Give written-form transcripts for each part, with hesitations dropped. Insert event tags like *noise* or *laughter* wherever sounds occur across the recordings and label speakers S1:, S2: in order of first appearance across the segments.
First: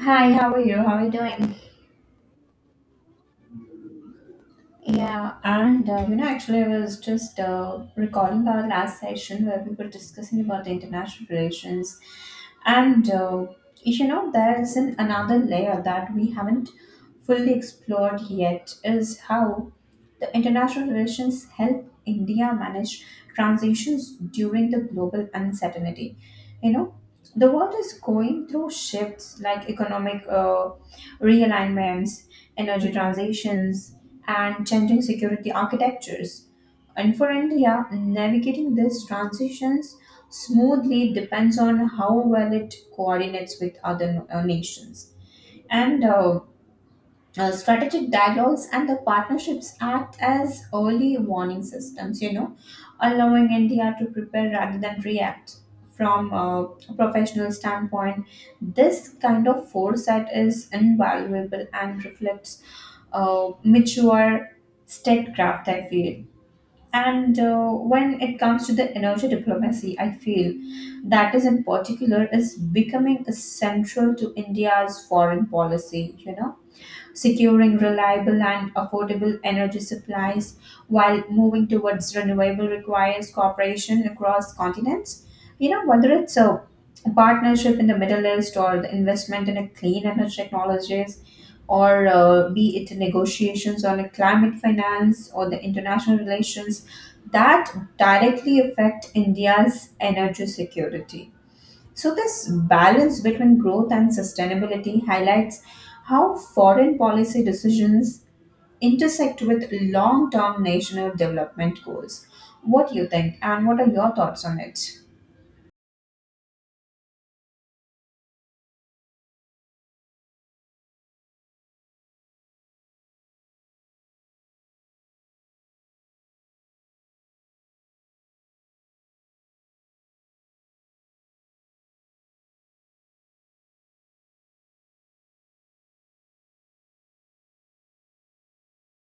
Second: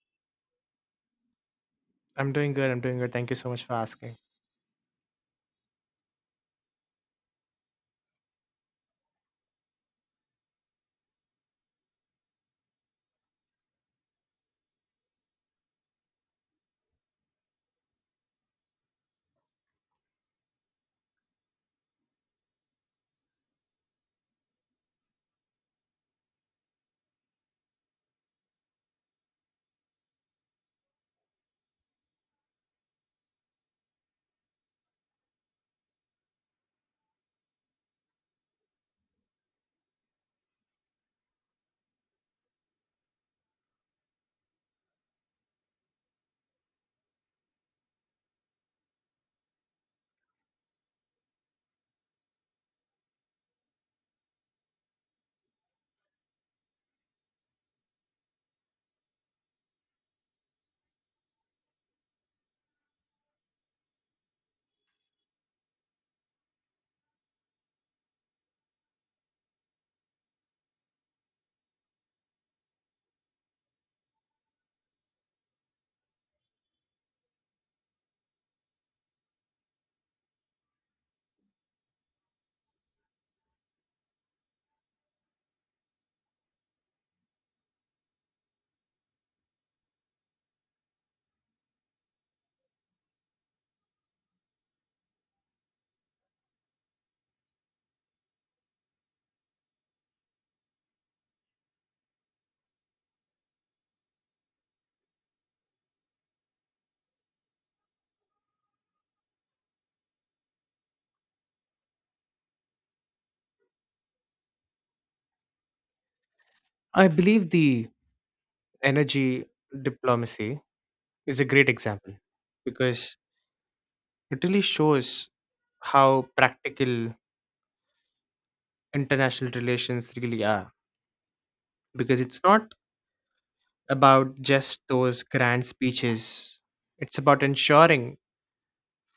S1: Hi, how are you? How are you doing?
S2: I'm doing good. I'm doing good. Thank you so much for asking.
S1: Yeah, actually, I was just recalling our last session where we were discussing about the international relations, and uh, there's another layer that we haven't fully explored yet is how the international relations help India manage transitions during the global uncertainty. You know, the world is going through shifts like economic realignments, energy transitions, and changing security architectures. And for India, navigating these transitions smoothly depends on how well it coordinates with other nations, and strategic dialogues and the partnerships act as early warning systems, you know, allowing India to prepare rather than react. From a professional standpoint, this kind of foresight is invaluable and reflects mature statecraft, I feel. And when it comes to the energy diplomacy, I feel that is in particular is becoming essential to India's foreign policy, you know, securing reliable and affordable energy supplies while moving towards renewable requires cooperation across continents. You know, whether it's a partnership in the Middle East or the investment in a clean energy technologies, or be it negotiations on a climate finance or the international relations that directly affect India's energy security. So, this balance between growth and sustainability highlights how foreign policy decisions intersect with long term national development goals. What do you think, and what are your thoughts on it?
S2: I believe the energy diplomacy is a great example because it really shows how practical international relations really are. Because it's not about just those grand speeches, it's about ensuring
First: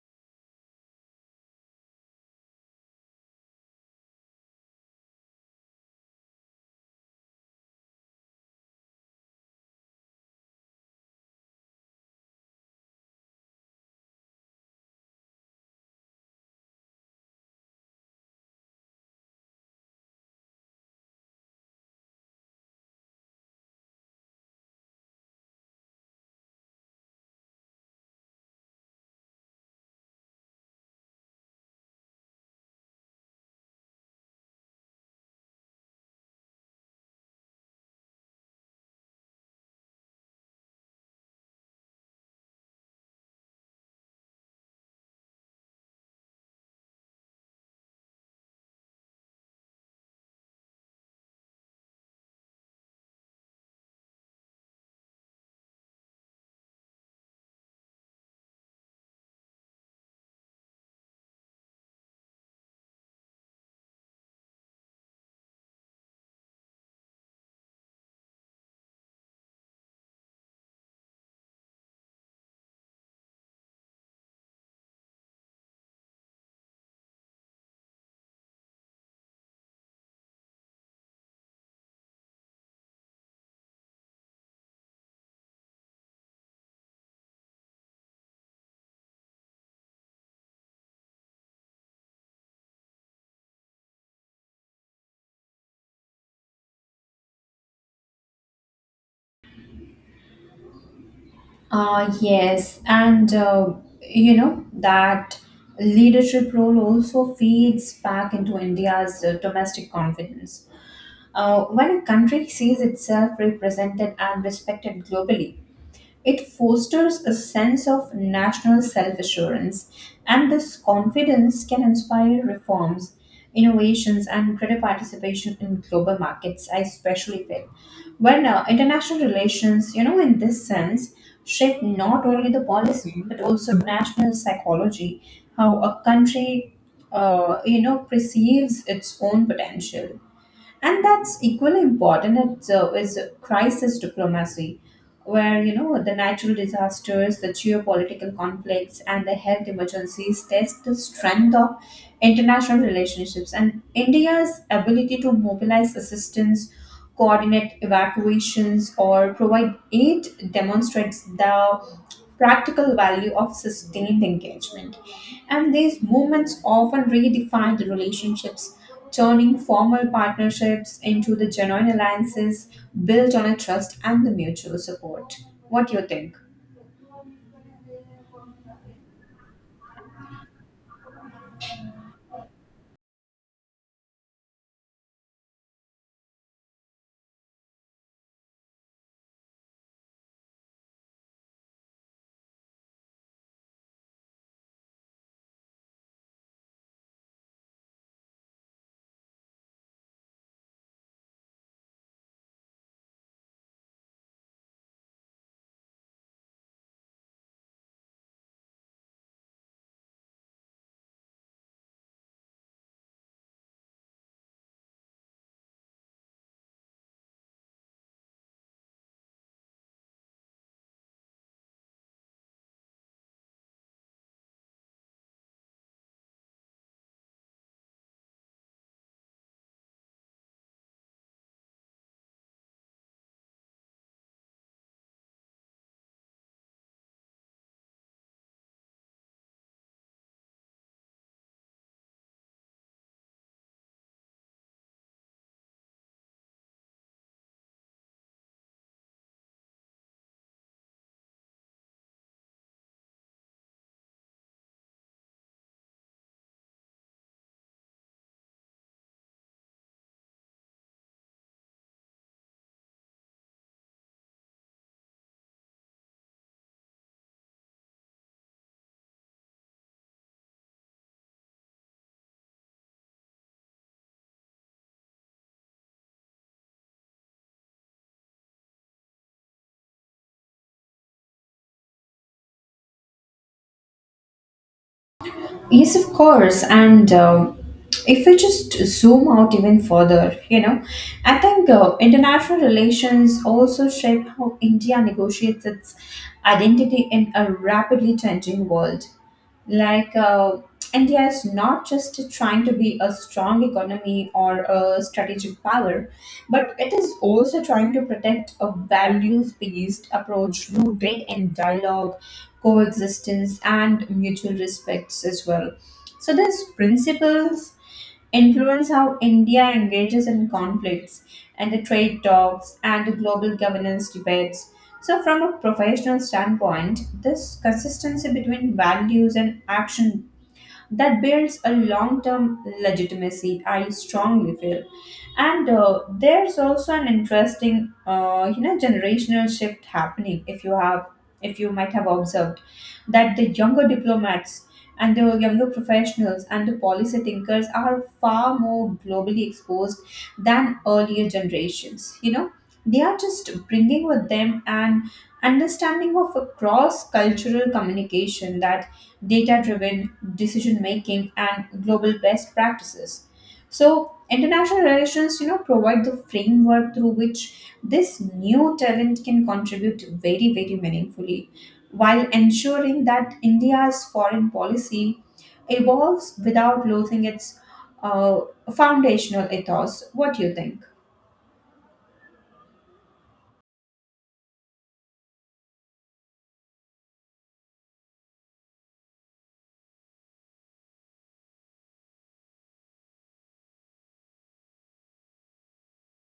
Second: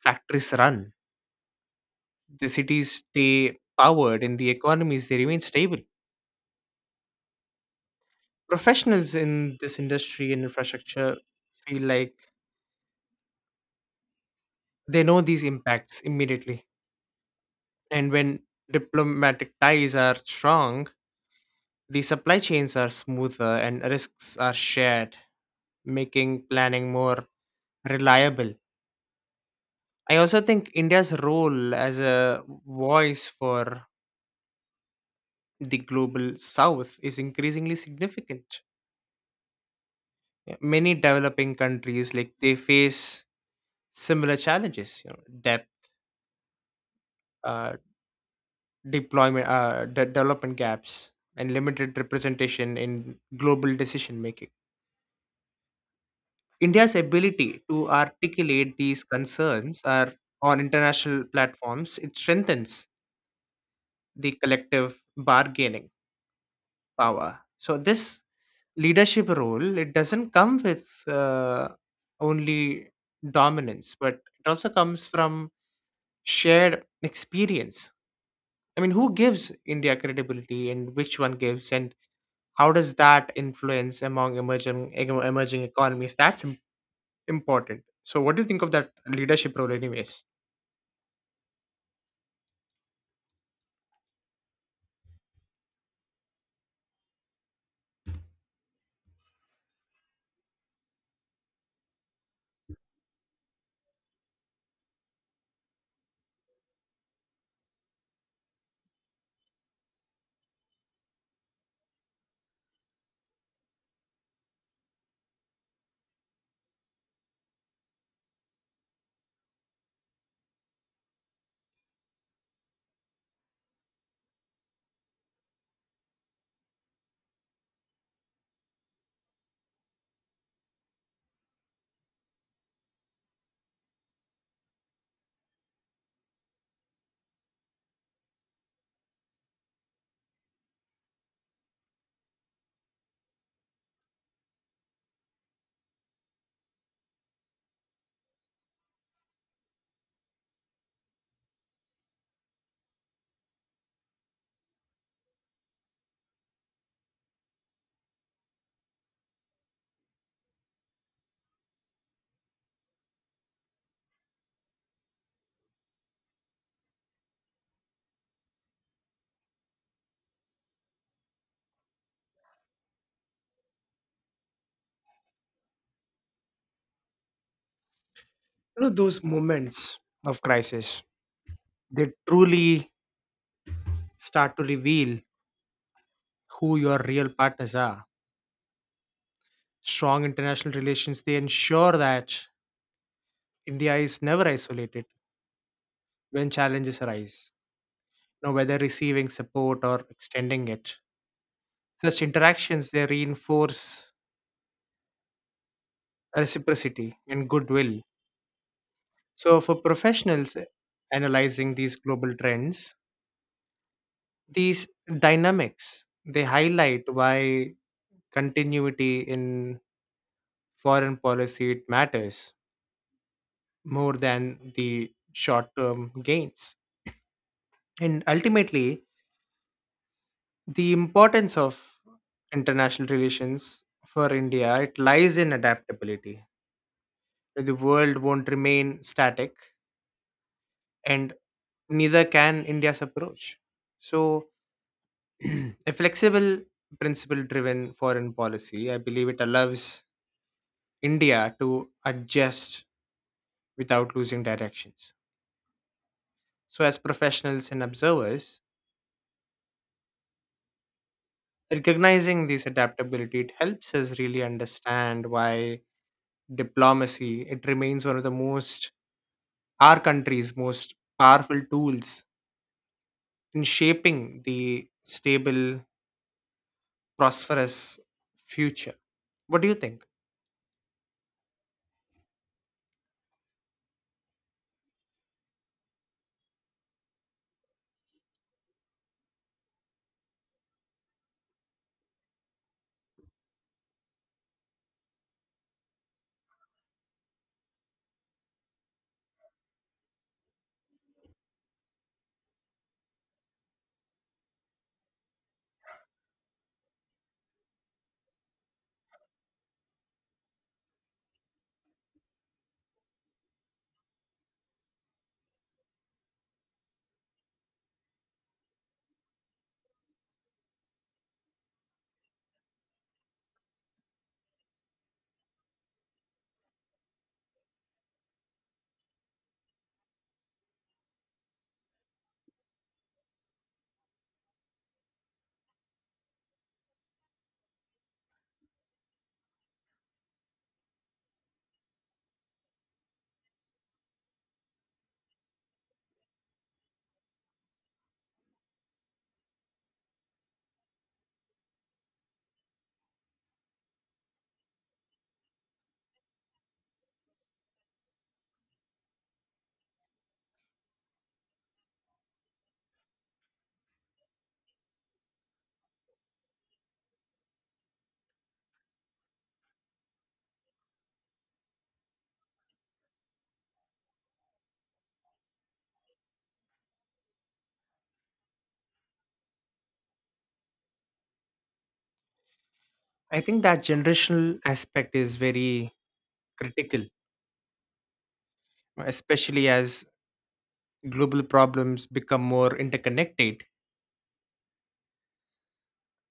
S2: factories run, the cities stay powered, and the economies they remain stable. Professionals in this industry and infrastructure feel like they know these impacts immediately. And when diplomatic ties are strong, the supply chains are smoother and risks are shared, making planning more reliable. I also think India's role as a voice for the global south is increasingly significant. Yeah, many developing countries like they face similar challenges, you know, debt, uh, deployment, development gaps, and limited representation in global decision making. India's ability to articulate these concerns are on international platforms, it strengthens the collective bargaining power. So this leadership role, it doesn't come with only dominance, but it also comes from shared experience. I mean, who gives India credibility, and which one gives, and how does that influence among emerging economies? Important. So, what do you think of that leadership role, anyways?
S1: Yes, and you know, that leadership role also feeds back into India's domestic confidence. When a country sees itself represented and respected globally, it fosters a sense of national self assurance, and this confidence can inspire reforms, innovations, and greater participation in global markets. I especially feel when international relations, you know, in this sense, shape not only the policy but also national psychology, how a country, you know, perceives its own potential, and that's equally important. It, is crisis diplomacy where you know the natural disasters, the geopolitical conflicts, and the health emergencies test the strength of international relationships, and India's ability to mobilize assistance, coordinate evacuations, or provide aid demonstrates the practical value of sustained engagement. And these movements often redefine the relationships, turning formal partnerships into the genuine alliances built on a trust and the mutual support. What do you think?
S2: You know, those moments of crisis, they truly start to reveal who your real partners are. Strong international relations, they ensure that India is never isolated when challenges arise. You know, whether receiving support or extending it, such interactions they reinforce reciprocity and goodwill. So for professionals analyzing these global trends, these dynamics they highlight why continuity in foreign policy it matters more than the short-term gains. And ultimately, the importance of international relations for India it lies in adaptability. The world won't remain static, and neither can India's approach. So, *clears throat* a flexible, principle-driven foreign policy, I believe, it allows India to adjust without losing directions. So, as professionals and observers, recognizing this adaptability it helps us really understand why diplomacy it remains one of the most, our country's most powerful tools in shaping the stable, prosperous future. What do you think?
S1: Yes, of course. And if we just zoom out even further, you know, I think international relations also shape how India negotiates its identity in a rapidly changing world. Like, India is not just trying to be a strong economy or a strategic power, but it is also trying to protect a values based approach rooted in dialogue, coexistence, and mutual respects as well. So these principles influence how India engages in conflicts and the trade talks and the global governance debates. So, from a professional standpoint, this consistency between values and action that builds a long term legitimacy, I strongly feel. And there's also an interesting, you know, generational shift happening If you might have observed that the younger diplomats and the younger professionals and the policy thinkers are far more globally exposed than earlier generations. You know, they are just bringing with them an understanding of a cross cultural communication, that data driven decision making, and global best practices. So international relations, you know, provide the framework through which this new talent can contribute very very meaningfully, while ensuring that India's foreign policy evolves without losing its uh, foundational ethos. What do you think?
S2: I think that generational aspect is very critical, especially as global problems become more interconnected,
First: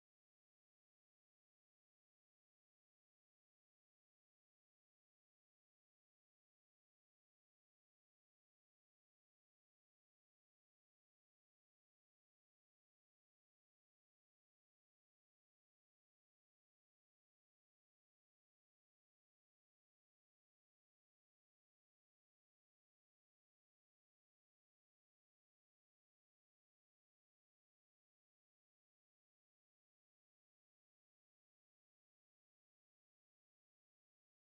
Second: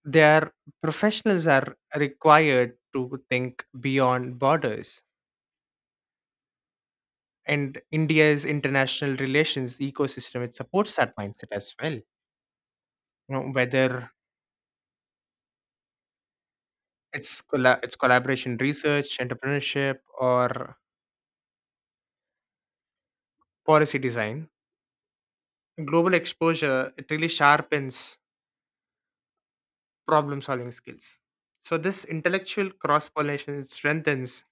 S2: their professionals are required to think beyond borders, and India's international relations ecosystem it supports that mindset as well. You know, whether it's collaboration, research, entrepreneurship, or policy design. Global exposure it really sharpens problem solving skills. So this intellectual cross pollination strengthens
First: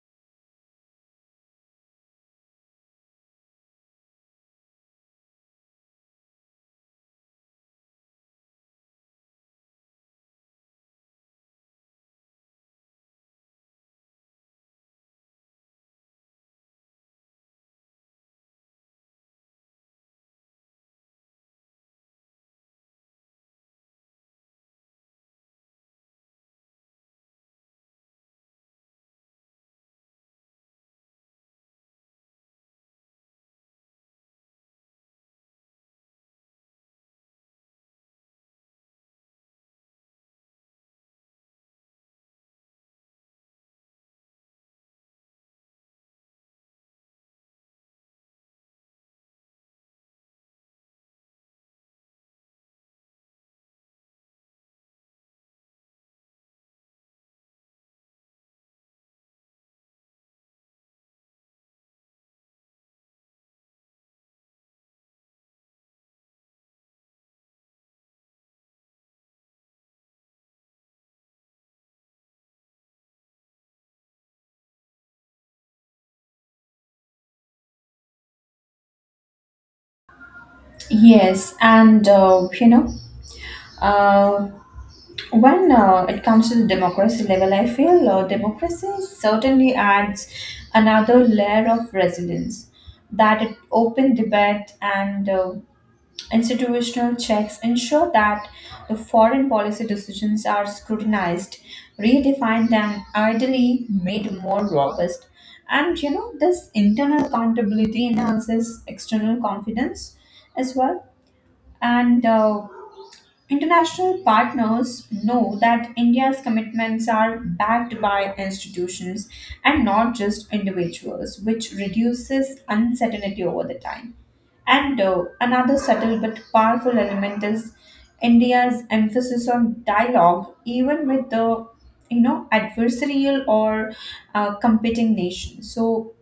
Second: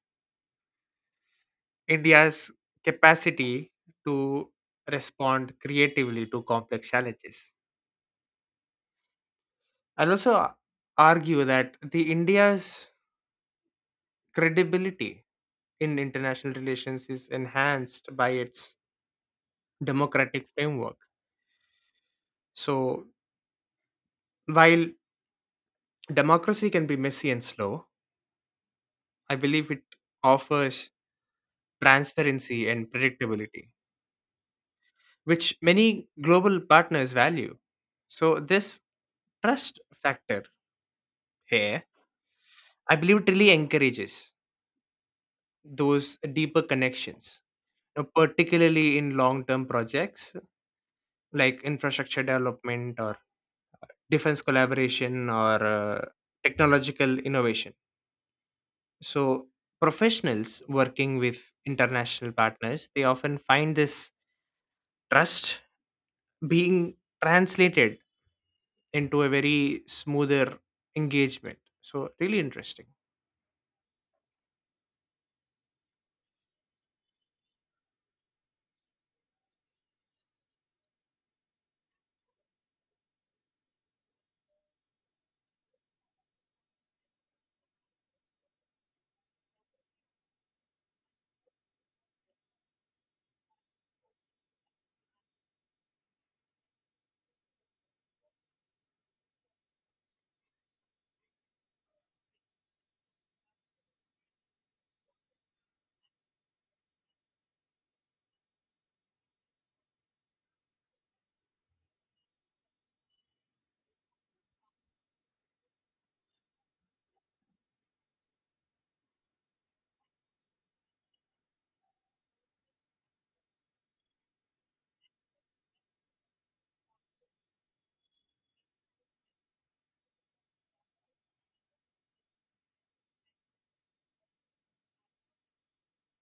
S2: India's capacity to respond creatively to complex challenges. I'll also argue that the India's credibility in international relations is enhanced by its democratic framework. So, while democracy can be messy and slow, I believe it offers transparency and predictability, which many global partners value. So, this trust factor here, I believe, it really encourages those deeper connections, particularly in long term projects like infrastructure development or defense collaboration, or technological innovation. So, professionals working with international partners, they often find this trust being translated into a very smoother engagement. So, really interesting.
S1: Yes, and uh, when it comes to the democracy level, I feel democracy certainly adds another layer of resilience. That it open debate and institutional checks ensure that the foreign policy decisions are scrutinized, redefined, and ideally made more robust. And you know, this internal accountability enhances external confidence as well. And International partners know that India's commitments are backed by institutions and not just individuals, which reduces uncertainty over the time. And another subtle but powerful element is India's emphasis on dialogue, even with the you know adversarial or competing nations. So,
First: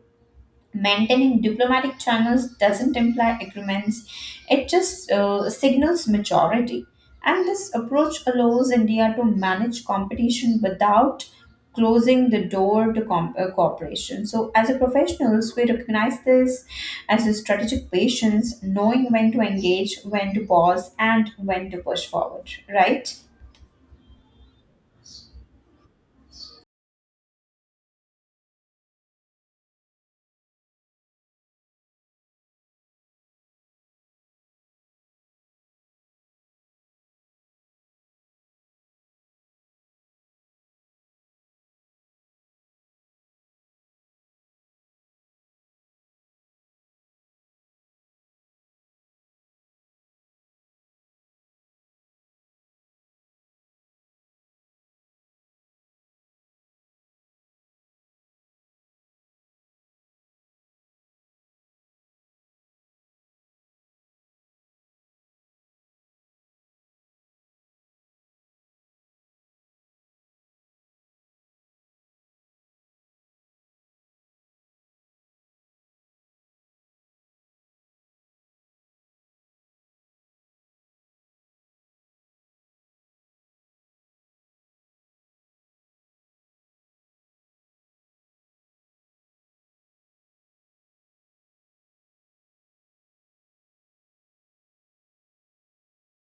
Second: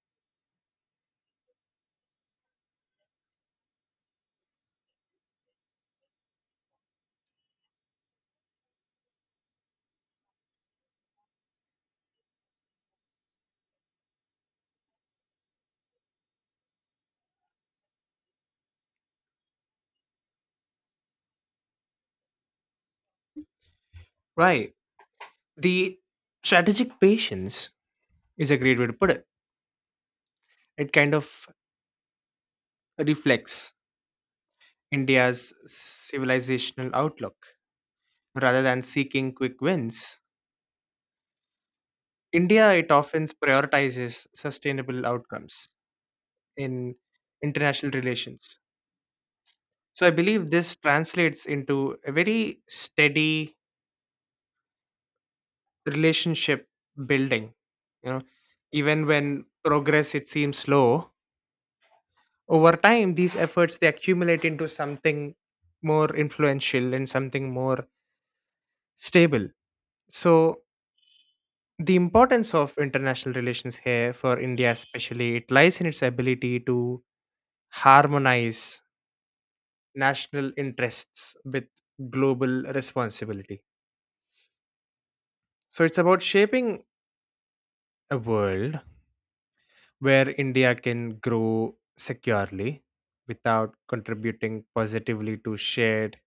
S1: maintaining diplomatic channels doesn't imply agreements, it just signals maturity. And this approach allows India to manage competition without closing the door to cooperation. So, as a professionals, we recognize this as a strategic patience, knowing when to engage, when to pause, and when to push forward, right?
S2: Right. The strategic patience is a great way to put it. It kind of reflects India's civilizational outlook. Rather than seeking quick wins, India, it often prioritizes sustainable outcomes in international relations. So I believe this translates into a very steady relationship building. You know, even when progress it seems slow, over time these efforts they accumulate into something more influential and something more stable. So the importance of international relations here for India especially it lies in its ability to harmonize national interests with global responsibility. So it's about shaping a world where India can grow securely without contributing positively to shared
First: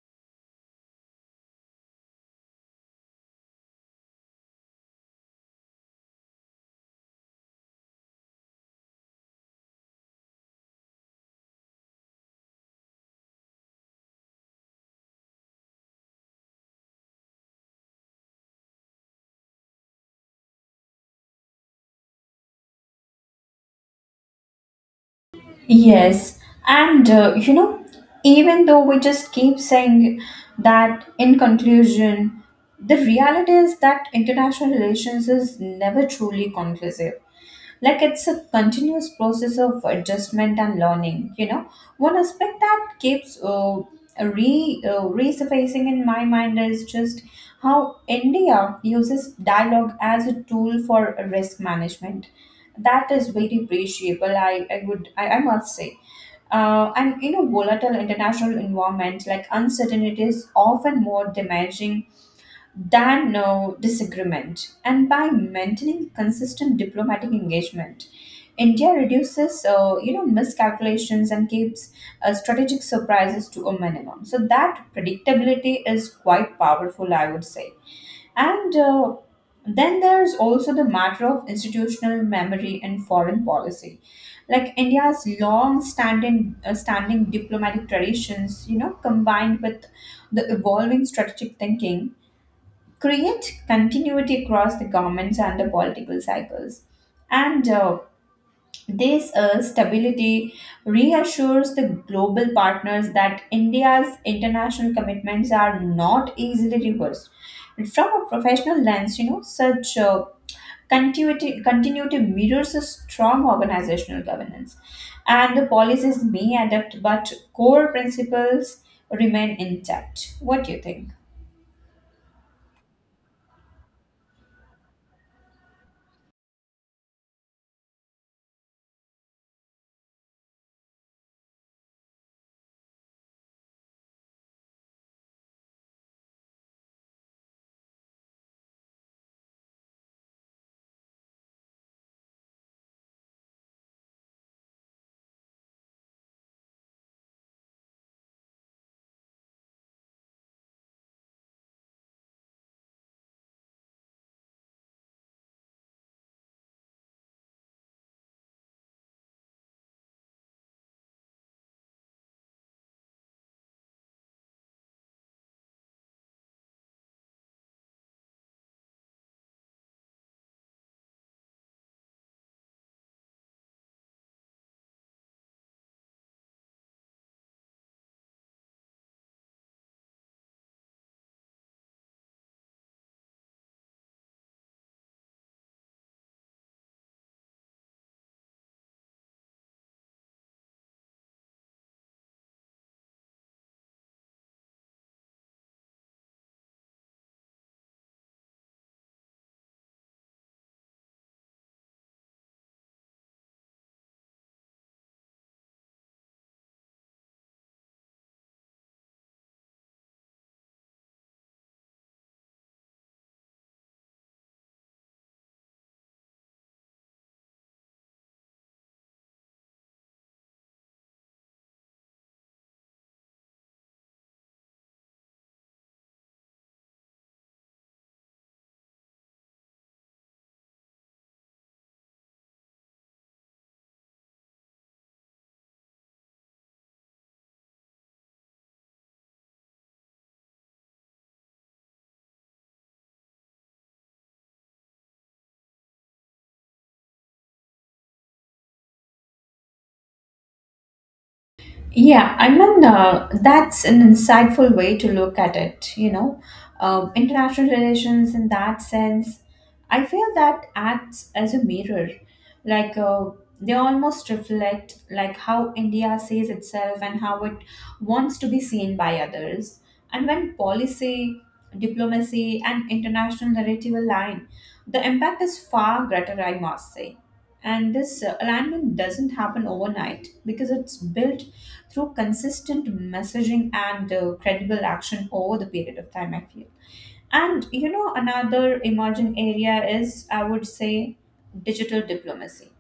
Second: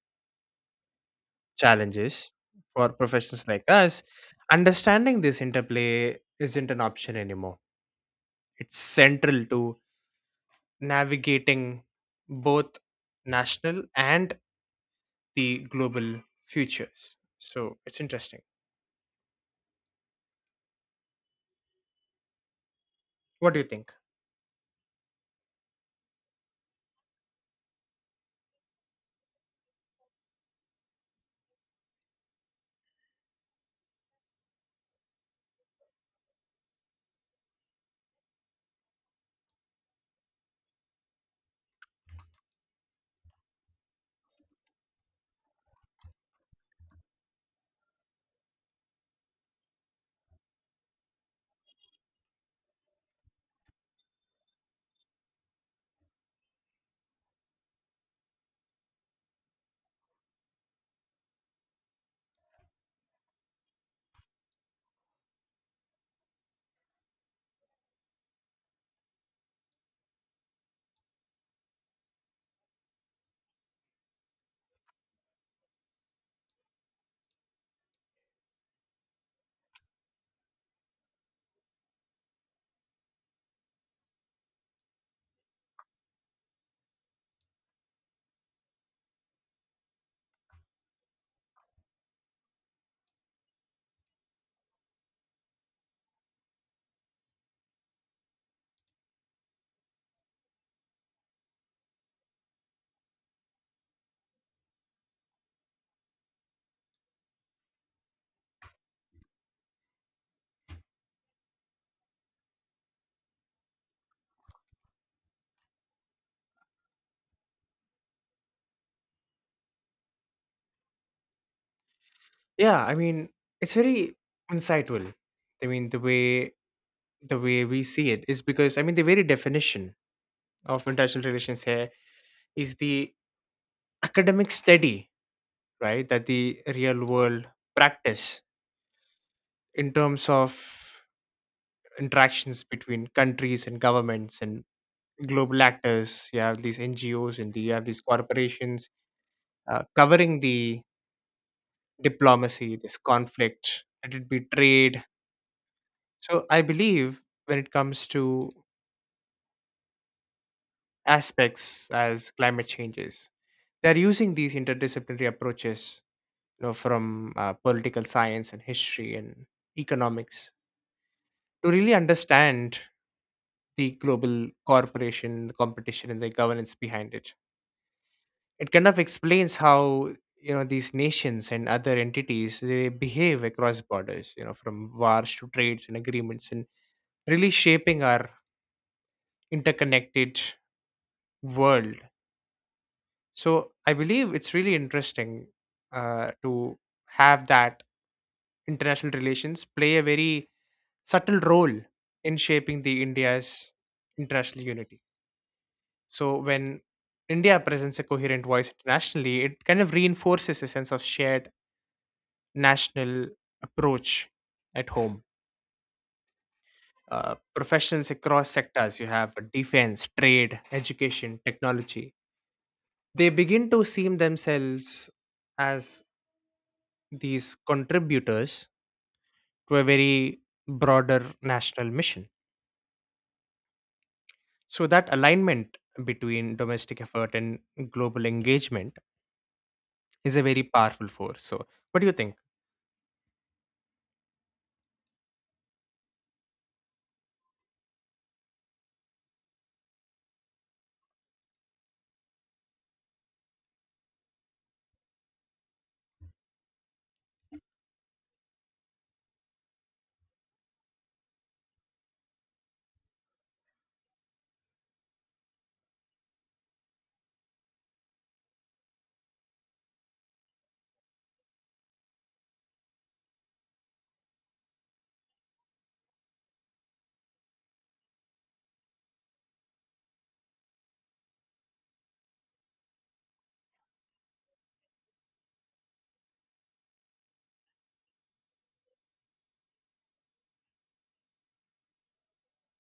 S2: challenges for professionals like us. Understanding this interplay isn't an option anymore. It's central to navigating both national and the global futures. So it's interesting. What do you think?
S1: Yes, and you know, even though we just keep saying that in conclusion, the reality is that international relations is never truly conclusive. Like, it's a continuous process of adjustment and learning. You know, one aspect that keeps re resurfacing in my mind is just how India uses dialogue as a tool for risk management. That is very appreciable. I must say and in a volatile international environment, like uncertainty is often more damaging than no disagreement. And by maintaining consistent diplomatic engagement, India reduces, you know, miscalculations and keeps strategic surprises to a minimum. So that predictability is quite powerful, I would say. And then there's also the matter of institutional memory and foreign policy. Like India's long-standing standing diplomatic traditions, you know, combined with the evolving strategic thinking, create continuity across the governments and the political cycles. And this stability reassures the global partners that India's international commitments are not easily reversed. From a professional lens, you know, such continuity mirrors a strong organizational governance. And the policies may adapt, but core principles remain intact. What do you think?
S2: Yeah, I mean, it's very insightful. I mean, the way we see it is because I mean the very definition of international relations here is the academic study, right? That the real world practice in terms of interactions between countries and governments and global actors. You have these NGOs and you have these corporations covering the diplomacy, this conflict, let it be trade. So I believe when it comes to aspects as climate changes. They're using these interdisciplinary approaches, you know, from political science and history and economics to really understand the global corporation, the competition, and the governance behind it. It kind of explains how, you know, these nations and other entities they behave across borders. You know, from wars to trades and agreements, and really shaping our interconnected world. So I believe it's really interesting to have that international relations play a very subtle role in shaping the India's international unity. So when India presents a coherent voice internationally, it kind of reinforces a sense of shared national approach at home. Professionals across sectors, you have defense, trade, education, technology, they begin to see themselves as these contributors to a very broader national mission. So, that alignment between domestic effort and global engagement is a very powerful force. So, what do you think?
S1: Yeah, I mean, that's an insightful way to look at it, you know. International relations, in that sense, I feel that acts as a mirror. Like, they almost reflect like how India sees itself and how it wants to be seen by others. And when policy, diplomacy, and international narrative align, the impact is far greater, I must say. And this alignment doesn't happen overnight because it's built through consistent messaging and credible action over the period of time, I feel. And you know, another emerging area is, I would say, digital diplomacy,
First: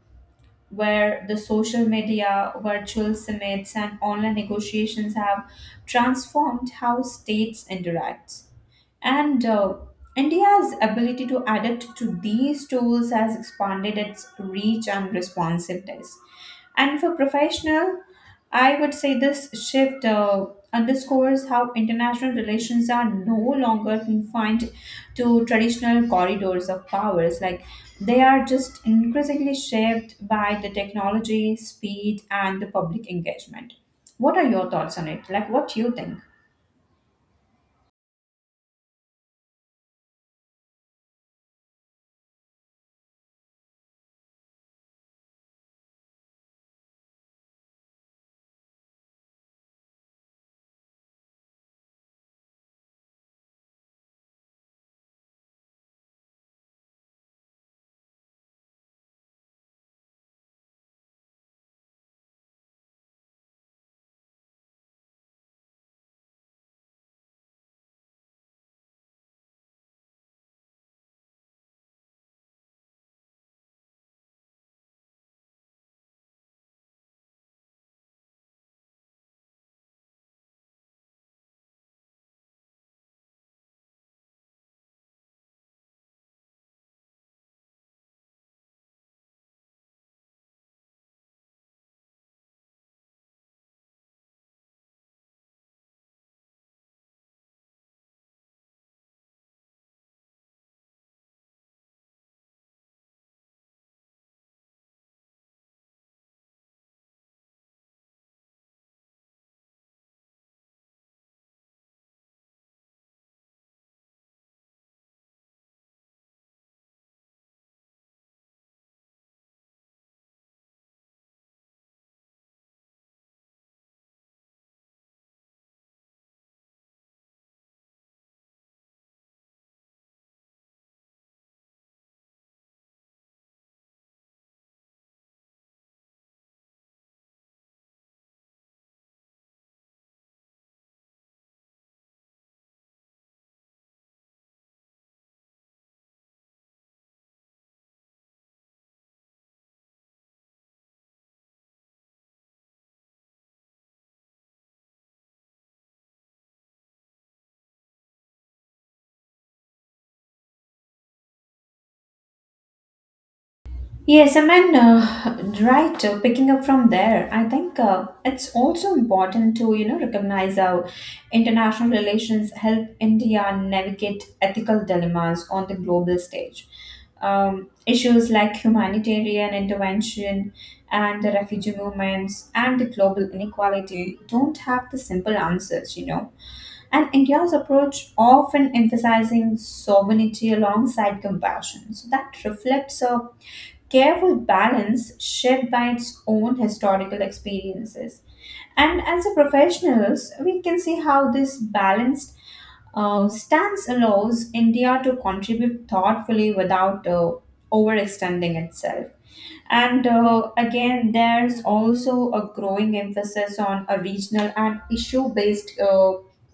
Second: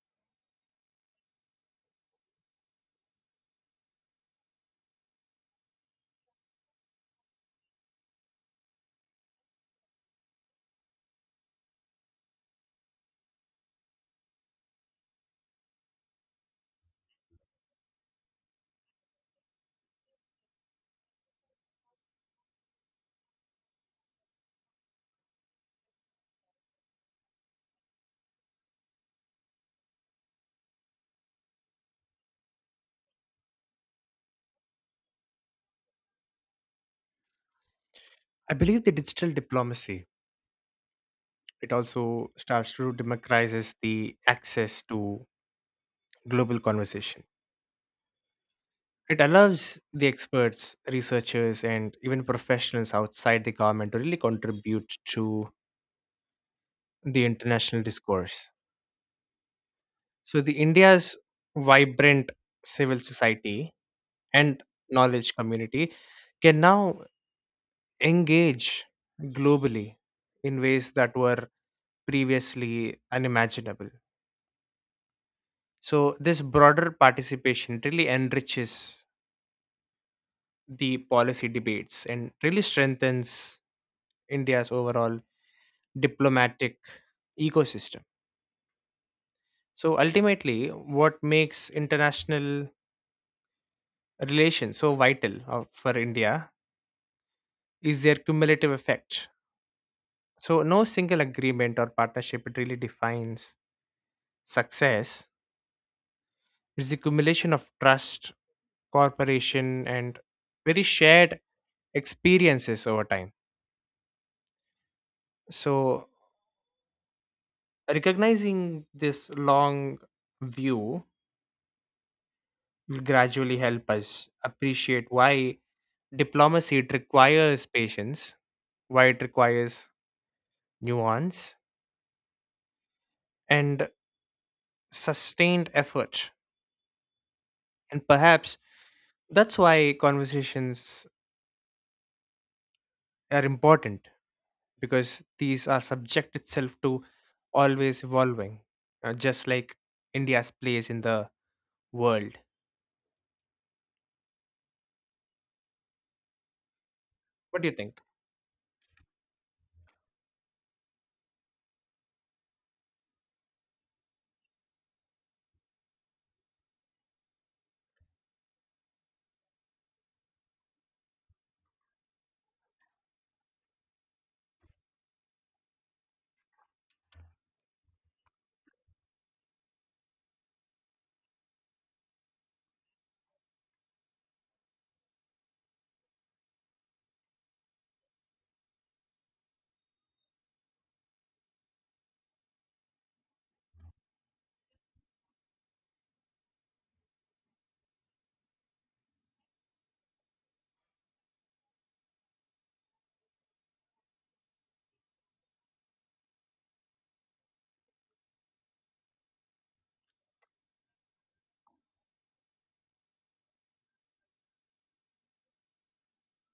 S1: where the social media, virtual summits, and online negotiations have transformed how states interact. And India's ability to adapt to these tools has expanded its reach and responsiveness. And for professional, I would say this shift underscores how international relations are no longer confined to traditional corridors of powers. Like, they are just increasingly shaped by the technology, speed, and the public engagement. What are your thoughts on it? Like, what do you think?
S2: I believe the digital diplomacy it also starts to democratizes the access to global conversation. It allows the experts, researchers, and even professionals outside the government to really contribute to the international discourse. So the India's vibrant civil society and knowledge community can now engage globally in ways that were previously unimaginable. So this broader participation really enriches the policy debates and really strengthens India's overall diplomatic ecosystem. So ultimately, what makes international relations so vital for India is their cumulative effect. So, no single agreement or partnership it really defines success. It's the accumulation of trust, cooperation, and very shared experiences over time. So, recognizing this long view will gradually help us appreciate why diplomacy it requires patience, why it requires nuance, and sustained effort, and perhaps that's why conversations are important, because these are subject itself to always evolving, just like India's place in the world. What do you think?
S1: Yes, I mean, right, picking up from there, I think it's also important to, you know, recognize how international relations help India navigate ethical dilemmas on the global stage. Issues like humanitarian intervention and the refugee movements and the global inequality don't have the simple answers, you know, and India's approach often emphasizing sovereignty alongside compassion. So that reflects a careful balance shaped by its own historical experiences. And as a professionals, we can see how this balanced stance allows India to contribute thoughtfully without overextending itself. And again, there's also a growing emphasis on a regional and issue based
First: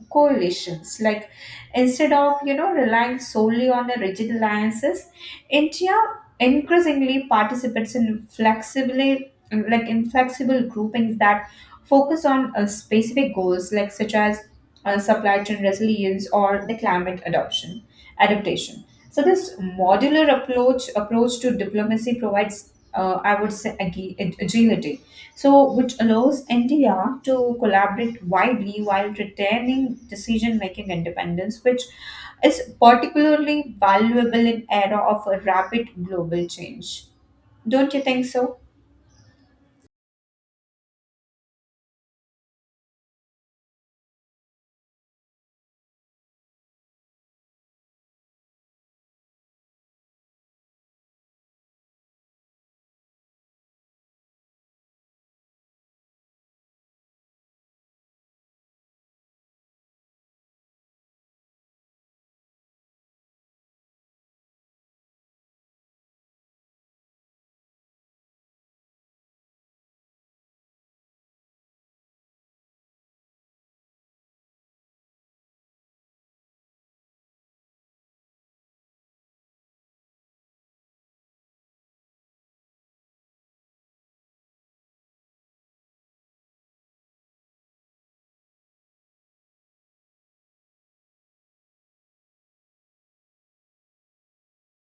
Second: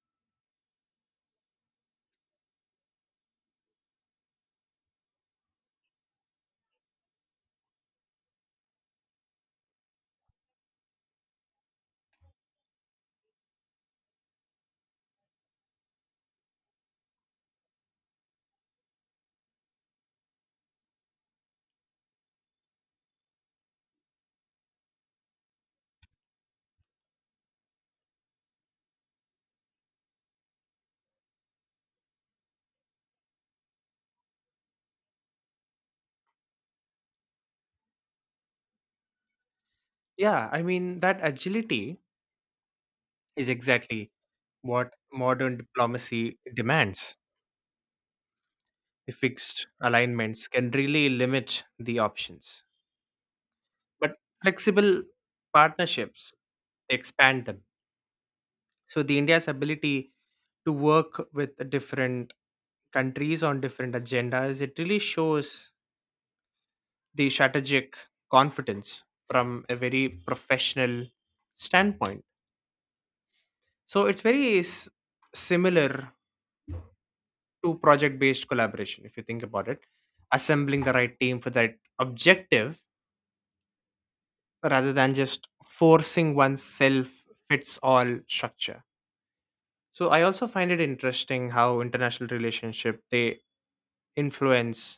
S1: coalitions. Like, instead of you know relying solely on the rigid alliances, India increasingly participates in flexibly, like in flexible groupings that focus on specific goals like such as supply chain resilience or the climate adoption adaptation. So this modular approach approach to diplomacy provides, I would say, agility. So, which allows India to collaborate widely while retaining decision making independence, which is particularly valuable in era of a rapid global change. Don't you think so?
S2: Yeah, I mean, that agility is exactly what modern diplomacy demands. The fixed alignments can really limit the options, but flexible partnerships expand them. So the India's ability to work with different countries on different agendas, it really shows the strategic confidence from a very professional standpoint. So similar to project based collaboration, if you think about it, assembling the right team for that objective rather than just forcing oneself fits all structure. So I also find it interesting how international relationship they influence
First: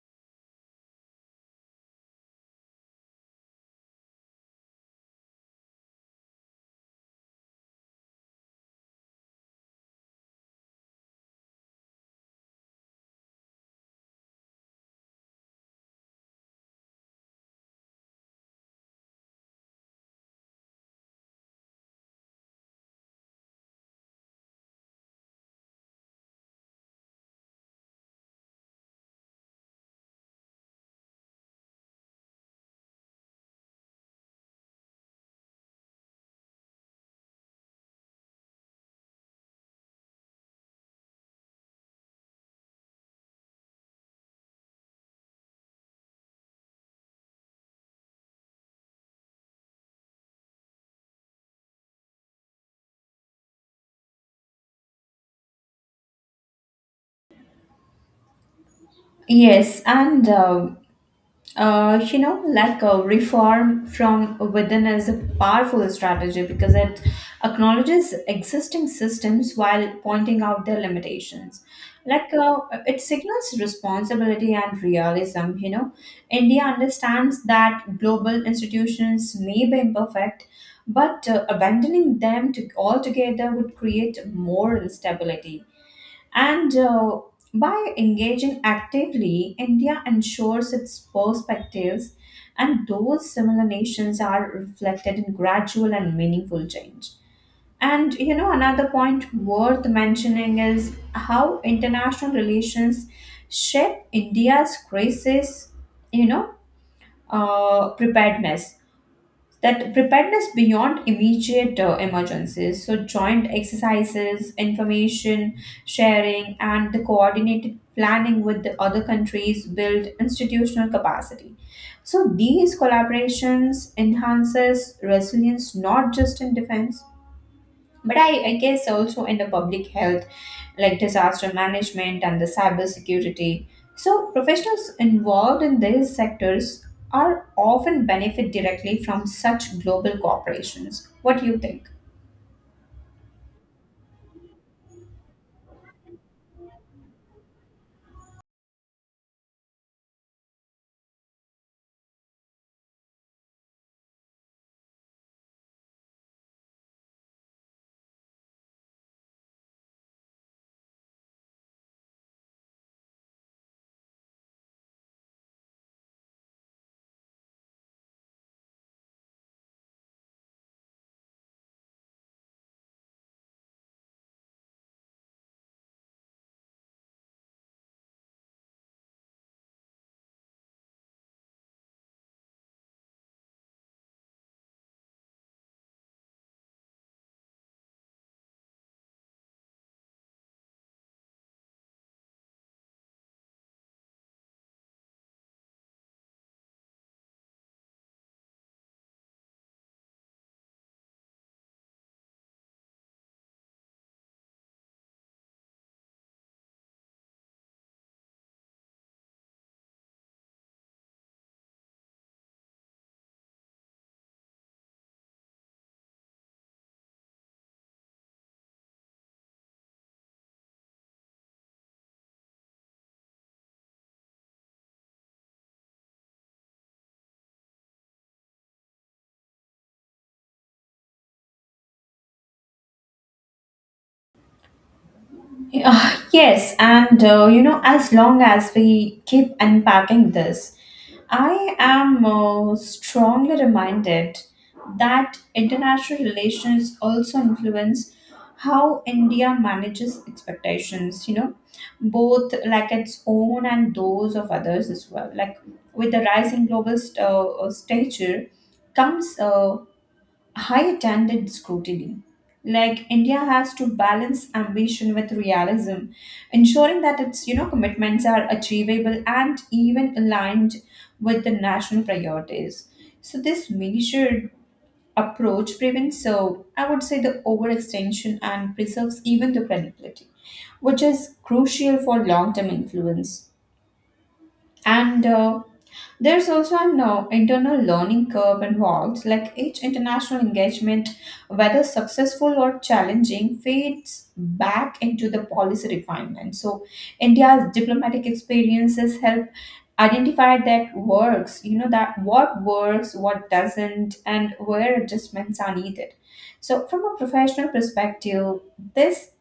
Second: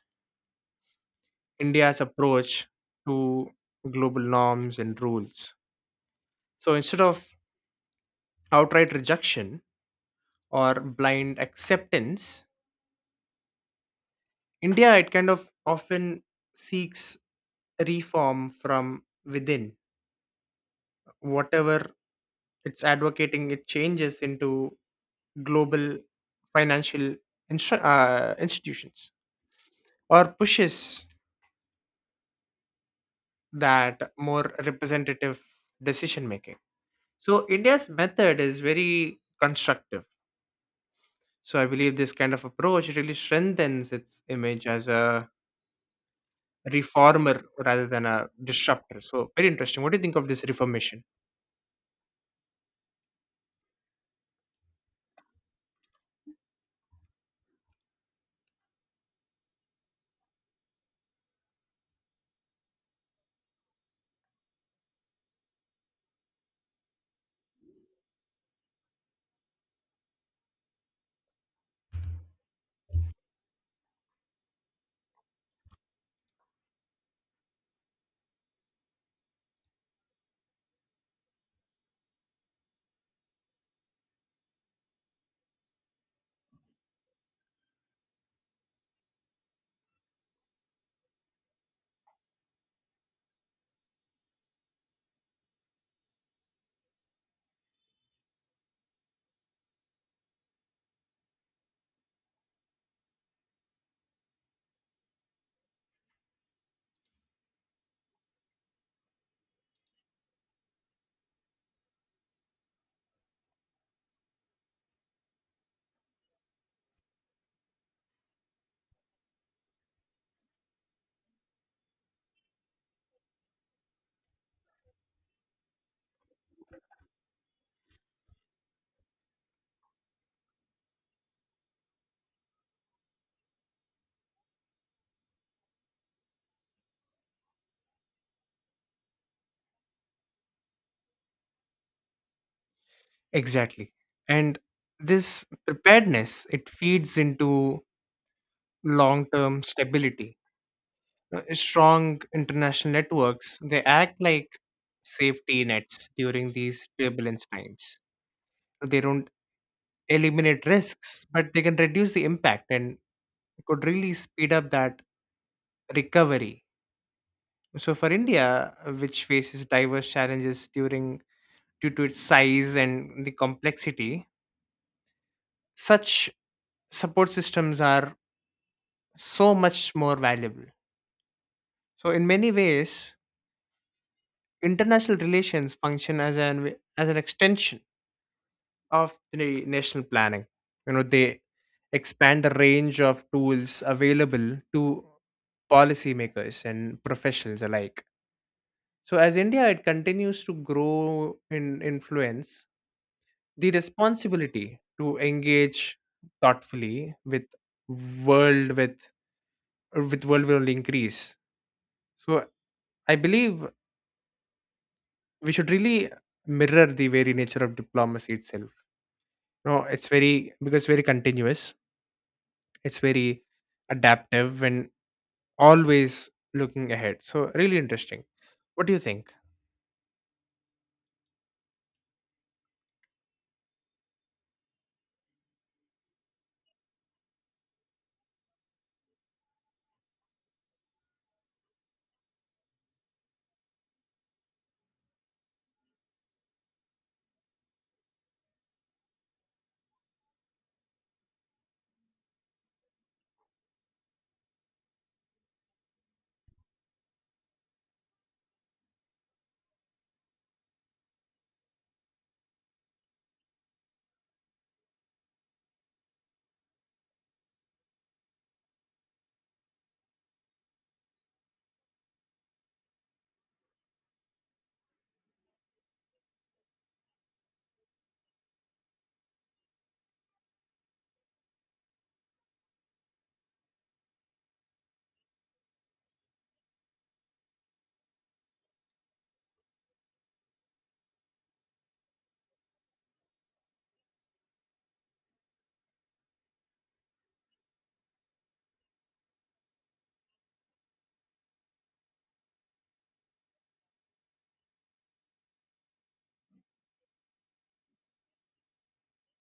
S2: India's approach to global norms and rules. So instead of outright rejection or blind acceptance, India it kind of often seeks reform from within. Whatever it's advocating, it changes into global financial institutions or pushes that more representative decision making. So India's method is very constructive. So I believe this kind of approach really strengthens its image as a reformer rather than a disruptor. So very interesting. What do you think of this reformation?
S1: Yes, and you know, like a reform from within is a powerful strategy because it acknowledges existing systems while pointing out their limitations. Like, it signals responsibility and realism. You know, India understands that global institutions may be imperfect, but abandoning them to altogether would create more instability. And by engaging actively, India ensures its perspectives and those similar nations are reflected in gradual and meaningful change. And you know, another point worth mentioning is how international relations shape India's crisis, you know, preparedness, that preparedness beyond immediate emergencies. So joint exercises, information sharing, and the coordinated planning with the other countries build institutional capacity. So these collaborations enhances resilience not just in defense, but I guess also in the public health, like disaster management and the cyber security. So professionals involved in these sectors are often benefit directly from such global corporations. What do you think?
S2: Exactly. And this preparedness, it feeds into long-term stability. Strong international networks, they act like safety nets during these turbulence times. They don't eliminate risks, but they can reduce the impact and could really speed up that recovery. So for India, which faces diverse challenges during due to its size and the complexity, such support systems are so much more valuable. So in many ways, international relations function as an extension of the national planning. You know, they expand the range of tools available to policymakers and professionals alike. So as India it continues to grow in influence, the responsibility to engage thoughtfully with world, with world will increase. So I believe we should really mirror the very nature of diplomacy itself. No, it's very, because it's very continuous, it's very adaptive and always looking ahead. So really interesting. What do you think?
S1: Yeah, *laughs* yes, and you know, as long as we keep unpacking this, I am strongly reminded that international relations also influence how India manages expectations, you know, both like its own and those of others as well. Like, with the rising global stature comes high attended scrutiny. Like, India has to balance ambition with realism, ensuring that its you know commitments are achievable and even aligned with the national priorities. So this measured approach prevents, so I would say, the overextension and preserves even the credibility, which is crucial for long-term influence. And there's also an internal learning curve involved, like each international engagement, whether successful or challenging, fades back into the policy refinement. So, India's diplomatic experiences help identify that what works, what doesn't, and where adjustments are needed. So, from a professional perspective, this,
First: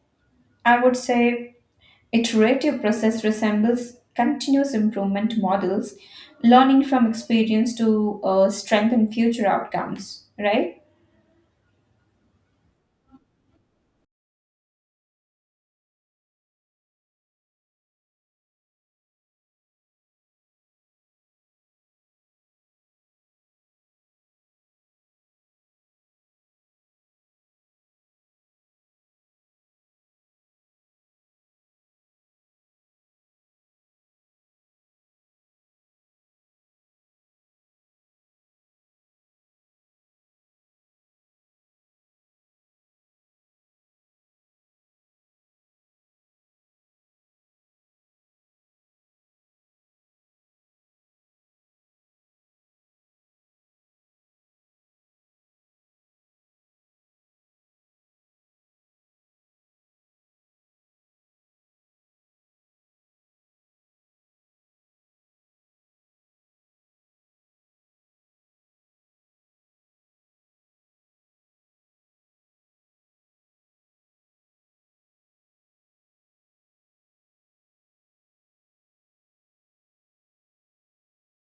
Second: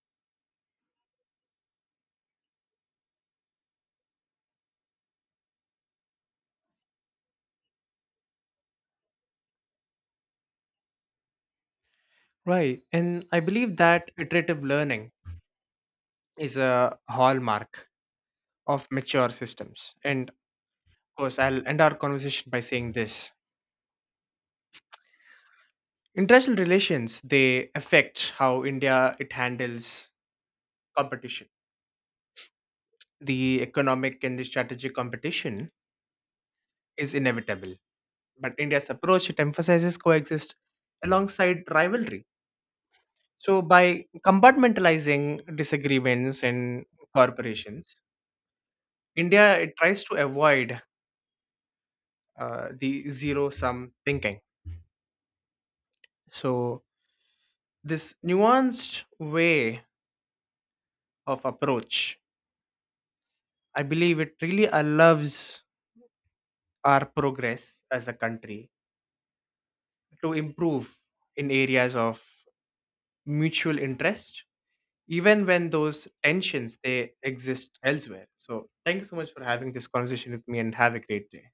S1: I would say, iterative process resembles continuous improvement models, learning from experience to strengthen future outcomes, right?
S2: Right, and I believe that iterative learning is a hallmark of mature systems. And of course, I'll end our conversation by saying this. International relations they affect how India it handles competition. The economic and the strategic competition is inevitable, but India's approach it emphasizes coexist alongside rivalry. So by compartmentalizing disagreements in corporations, India it tries to avoid the zero sum thinking. So this nuanced way of approach, I believe it really allows our progress as a country to improve in areas of mutual interest, even when those tensions they exist elsewhere. So thank you so much for having this conversation with me and have a great day.